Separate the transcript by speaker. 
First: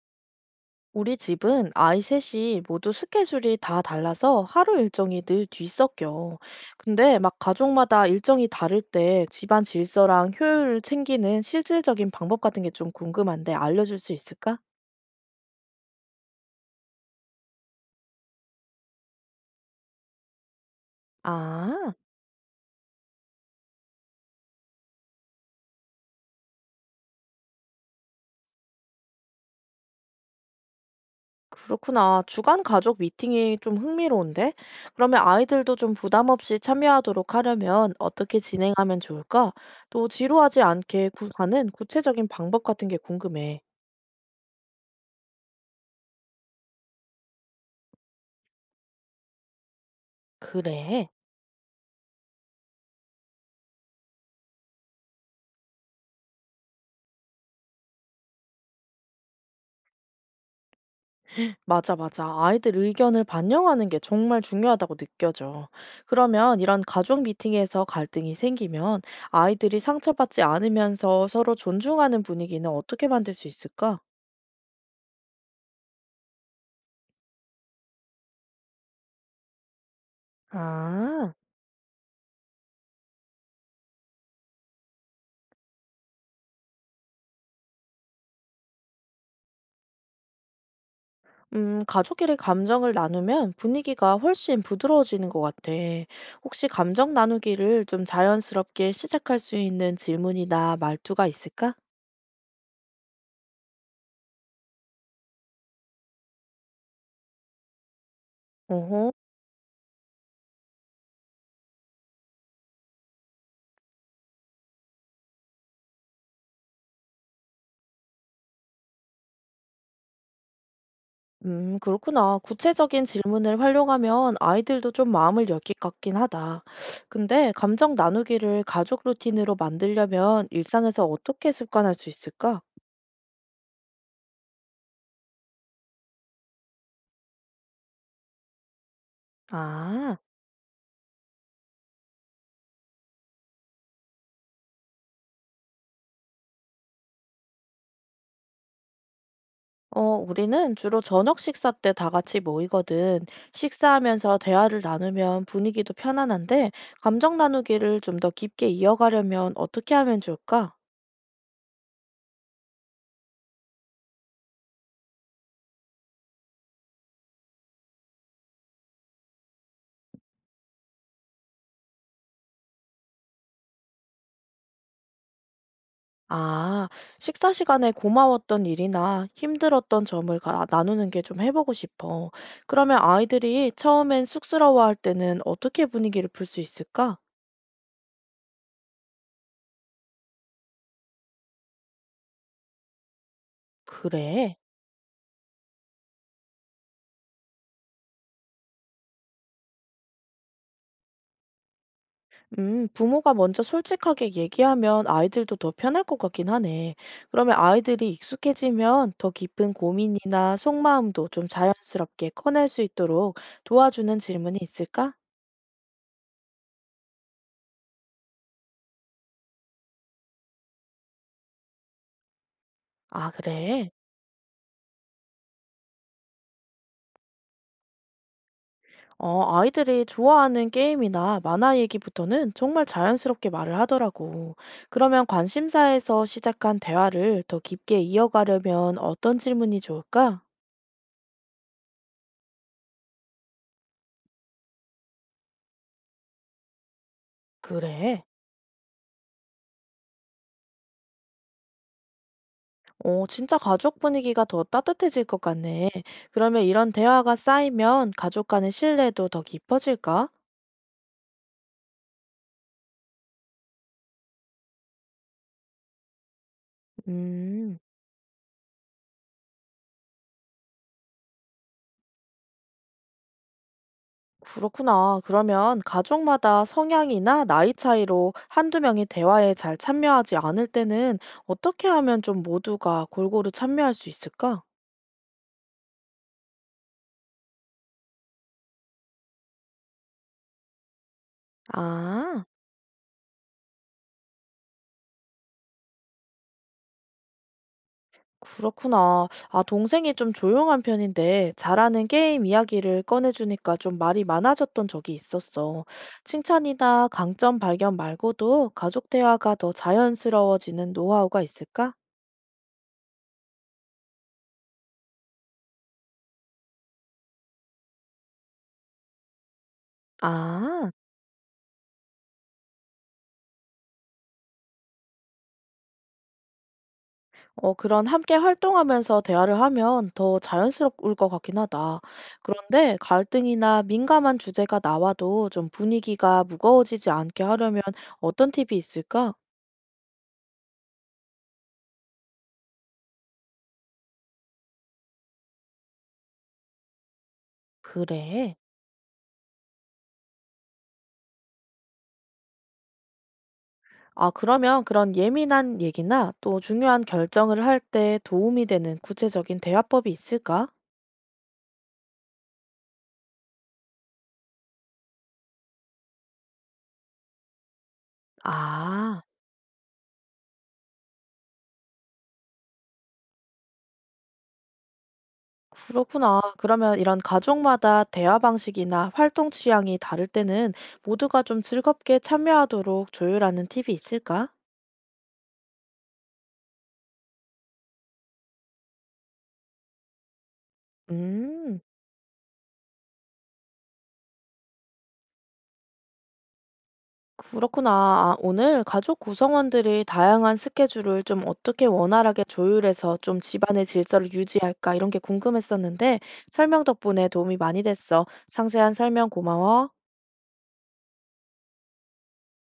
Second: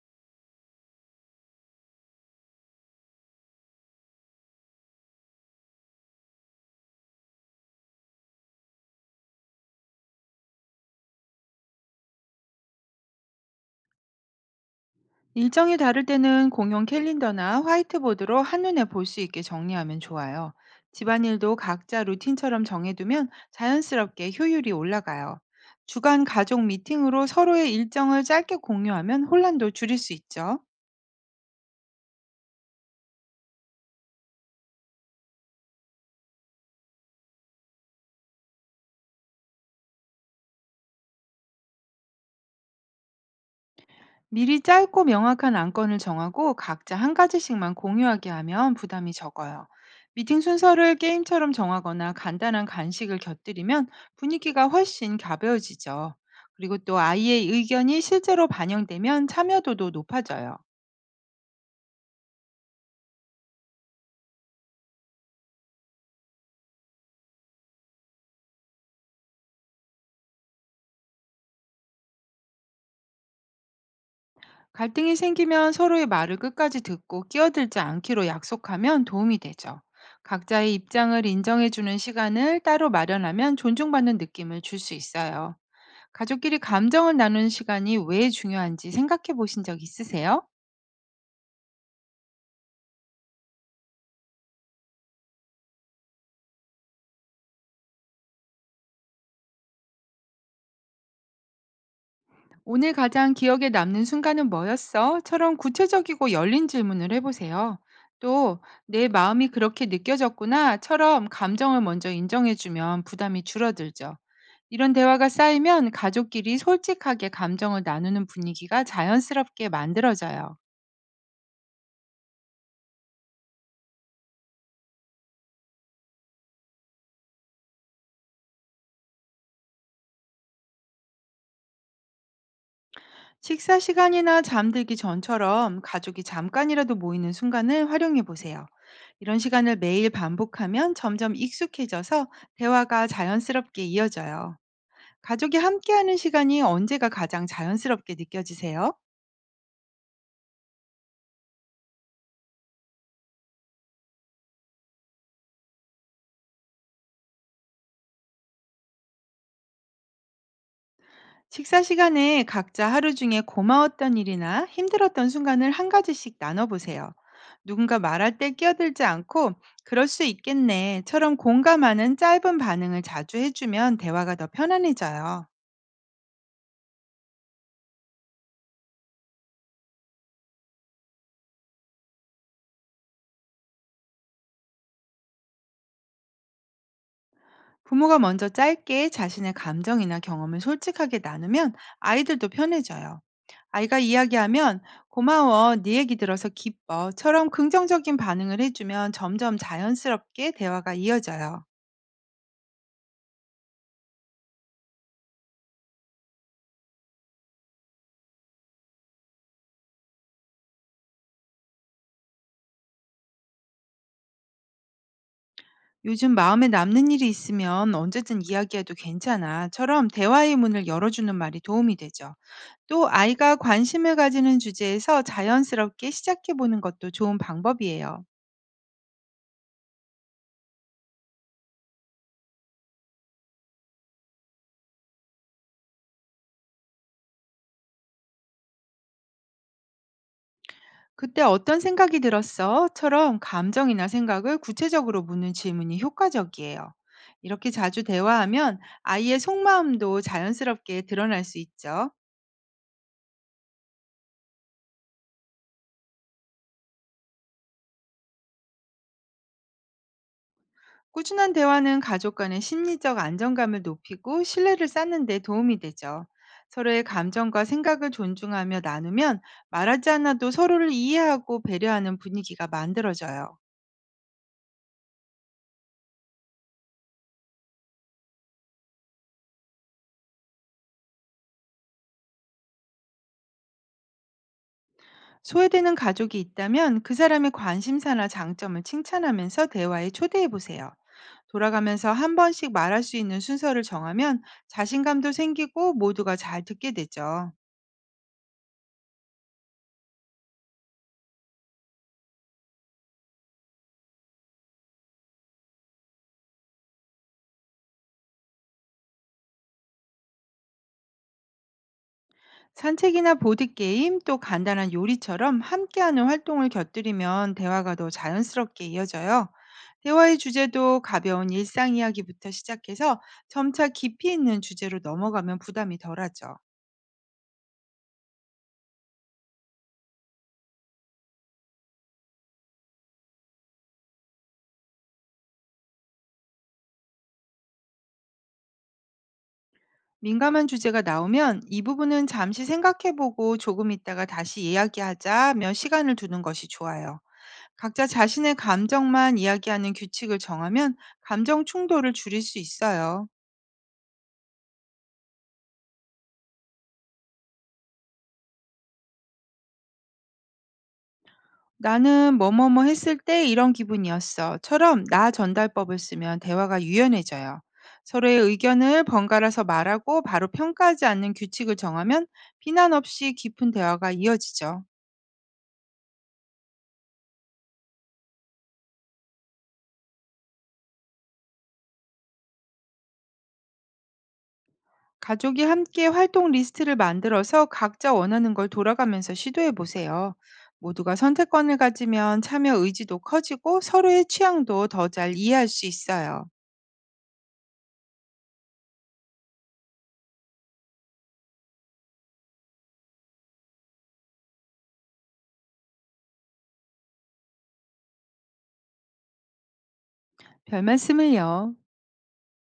Speaker 1: 우리 집은 아이 셋이 모두 스케줄이 다 달라서 하루 일정이 늘 뒤섞여. 근데 막 가족마다 일정이 다를 때 집안 질서랑 효율을 챙기는 실질적인 방법 같은 게 좀 궁금한데 알려줄 수 있을까?
Speaker 2: 일정이 다를 때는 공용 캘린더나 화이트보드로 한눈에 볼 수 있게 정리하면 좋아요. 집안일도
Speaker 1: 아,
Speaker 2: 각자 루틴처럼 정해두면 자연스럽게 효율이 올라가요. 주간 가족 미팅으로 서로의 일정을 짧게 공유하면 혼란도 줄일 수 있죠.
Speaker 1: 그렇구나. 주간 가족 미팅이 좀 흥미로운데? 그러면 아이들도 좀 부담 없이 참여하도록 하려면 어떻게 진행하면 좋을까? 또 지루하지 않게 하는 구체적인 방법 같은 게 궁금해.
Speaker 2: 미리 짧고 명확한 안건을 정하고 각자 한 가지씩만 공유하게 하면 부담이 적어요. 미팅 순서를
Speaker 1: 그래.
Speaker 2: 게임처럼 정하거나 간단한 간식을 곁들이면 분위기가 훨씬 가벼워지죠. 그리고 또 아이의 의견이 실제로 반영되면 참여도도 높아져요.
Speaker 1: 맞아, 맞아. 아이들 의견을 반영하는 게 정말 중요하다고 느껴져. 그러면 이런 가족 미팅에서 갈등이 생기면 아이들이 상처받지 않으면서 서로 존중하는 분위기는 어떻게 만들 수 있을까?
Speaker 2: 갈등이 생기면 서로의 말을 끝까지 듣고 끼어들지 않기로 약속하면 도움이 되죠. 각자의 입장을
Speaker 1: 아,
Speaker 2: 인정해주는 시간을 따로 마련하면 존중받는 느낌을 줄 수 있어요. 가족끼리 감정을 나누는 시간이 왜 중요한지 생각해 보신 적 있으세요?
Speaker 1: 가족끼리 감정을 나누면 분위기가 훨씬 부드러워지는 것 같아. 혹시 감정 나누기를 좀 자연스럽게 시작할 수 있는 질문이나 말투가 있을까?
Speaker 2: 오늘 가장 기억에 남는 순간은 뭐였어? 처럼 구체적이고 열린 질문을 해보세요. 또, 내
Speaker 1: 오호.
Speaker 2: 마음이 그렇게 느껴졌구나. 처럼 감정을 먼저 인정해주면 부담이 줄어들죠. 이런 대화가 쌓이면 가족끼리 솔직하게 감정을 나누는 분위기가 자연스럽게 만들어져요.
Speaker 1: 그렇구나. 구체적인 질문을 활용하면 아이들도 좀 마음을 열 것 같긴 하다. 근데 감정 나누기를 가족 루틴으로 만들려면 일상에서 어떻게 습관할 수 있을까?
Speaker 2: 식사 시간이나 잠들기 전처럼 가족이 잠깐이라도 모이는 순간을 활용해 보세요. 이런 시간을 매일
Speaker 1: 아,
Speaker 2: 반복하면 점점 익숙해져서 대화가 자연스럽게 이어져요. 가족이 함께하는 시간이 언제가 가장 자연스럽게 느껴지세요?
Speaker 1: 어, 우리는 주로 저녁 식사 때 다 같이 모이거든. 식사하면서 대화를 나누면 분위기도 편안한데, 감정 나누기를 좀 더 깊게 이어가려면 어떻게 하면 좋을까?
Speaker 2: 식사 시간에 각자 하루 중에 고마웠던 일이나 힘들었던 순간을 한 가지씩 나눠보세요. 누군가 말할 때 끼어들지 않고 그럴 수 있겠네처럼 공감하는 짧은 반응을 자주 해주면 대화가 더 편안해져요.
Speaker 1: 아, 식사 시간에 고마웠던 일이나 힘들었던 점을 나누는 게 좀 해보고 싶어. 그러면 아이들이 처음엔 쑥스러워할 때는 어떻게 분위기를 풀 수 있을까?
Speaker 2: 부모가 먼저 짧게 자신의 감정이나 경험을 솔직하게 나누면 아이들도 편해져요. 아이가
Speaker 1: 그래.
Speaker 2: 이야기하면 고마워, 네 얘기 들어서 기뻐처럼 긍정적인 반응을 해주면 점점 자연스럽게 대화가 이어져요.
Speaker 1: 부모가 먼저 솔직하게 얘기하면 아이들도 더 편할 것 같긴 하네. 그러면 아이들이 익숙해지면 더 깊은 고민이나 속마음도 좀 자연스럽게 꺼낼 수 있도록 도와주는 질문이 있을까?
Speaker 2: 요즘 마음에 남는 일이 있으면 언제든 이야기해도 괜찮아처럼 대화의 문을 열어주는 말이 도움이 되죠. 또
Speaker 1: 아,
Speaker 2: 아이가
Speaker 1: 그래.
Speaker 2: 관심을 가지는 주제에서 자연스럽게 시작해보는 것도 좋은 방법이에요.
Speaker 1: 어, 아이들이 좋아하는 게임이나 만화 얘기부터는 정말 자연스럽게 말을 하더라고. 그러면 관심사에서 시작한 대화를 더 깊게 이어가려면 어떤 질문이 좋을까?
Speaker 2: "그때 어떤 생각이 들었어?"처럼 감정이나 생각을 구체적으로 묻는 질문이 효과적이에요. 이렇게 자주
Speaker 1: 그래.
Speaker 2: 대화하면 아이의 속마음도 자연스럽게 드러날 수 있죠.
Speaker 1: 어, 진짜 가족 분위기가 더 따뜻해질 것 같네. 그러면 이런 대화가 쌓이면 가족 간의 신뢰도 더 깊어질까?
Speaker 2: 꾸준한 대화는 가족 간의 심리적 안정감을 높이고 신뢰를 쌓는 데 도움이 되죠. 서로의 감정과
Speaker 1: 음.
Speaker 2: 생각을 존중하며 나누면 말하지 않아도 서로를 이해하고 배려하는 분위기가 만들어져요.
Speaker 1: 그렇구나. 그러면 가족마다 성향이나 나이 차이로 한두 명이 대화에 잘 참여하지 않을 때는 어떻게 하면 좀 모두가 골고루 참여할 수 있을까?
Speaker 2: 소외되는 가족이 있다면 그 사람의 관심사나 장점을 칭찬하면서 대화에 초대해 보세요. 돌아가면서 한
Speaker 1: 아,
Speaker 2: 번씩 말할 수 있는 순서를 정하면 자신감도 생기고 모두가 잘 듣게 되죠.
Speaker 1: 그렇구나. 아, 동생이 좀 조용한 편인데 잘하는 게임 이야기를 꺼내주니까 좀 말이 많아졌던 적이 있었어. 칭찬이나 강점 발견 말고도 가족 대화가 더 자연스러워지는 노하우가 있을까?
Speaker 2: 산책이나 보드게임 또 간단한 요리처럼 함께하는 활동을 곁들이면 대화가 더 자연스럽게 이어져요. 대화의
Speaker 1: 아.
Speaker 2: 주제도 가벼운 일상 이야기부터 시작해서 점차 깊이 있는 주제로 넘어가면 부담이 덜하죠.
Speaker 1: 어, 그런 함께 활동하면서 대화를 하면 더 자연스러울 것 같긴 하다. 그런데 갈등이나 민감한 주제가 나와도 좀 분위기가 무거워지지 않게 하려면 어떤 팁이 있을까?
Speaker 2: 민감한 주제가 나오면 이 부분은 잠시 생각해보고 조금 있다가 다시 이야기하자며 시간을 두는 것이 좋아요. 각자 자신의
Speaker 1: 그래.
Speaker 2: 감정만 이야기하는 규칙을 정하면 감정 충돌을 줄일 수 있어요.
Speaker 1: 아, 그러면 그런 예민한 얘기나 또 중요한 결정을 할 때 도움이 되는 구체적인 대화법이 있을까?
Speaker 2: 나는 뭐뭐뭐 했을 때 이런 기분이었어.처럼 나 전달법을 쓰면 대화가 유연해져요. 서로의 의견을
Speaker 1: 아,
Speaker 2: 번갈아서 말하고 바로 평가하지 않는 규칙을 정하면 비난 없이 깊은 대화가 이어지죠.
Speaker 1: 그렇구나. 그러면 이런 가족마다 대화 방식이나 활동 취향이 다를 때는 모두가 좀 즐겁게 참여하도록 조율하는 팁이 있을까?
Speaker 2: 가족이 함께 활동 리스트를 만들어서 각자 원하는 걸 돌아가면서 시도해 보세요. 모두가 선택권을
Speaker 1: 음,
Speaker 2: 가지면 참여 의지도 커지고 서로의 취향도 더 잘 이해할 수 있어요.
Speaker 1: 그렇구나. 아, 오늘 가족 구성원들이 다양한 스케줄을 좀 어떻게 원활하게 조율해서 좀 집안의 질서를 유지할까 이런 게 궁금했었는데 설명 덕분에 도움이 많이 됐어. 상세한 설명 고마워.
Speaker 2: 별 말씀을요.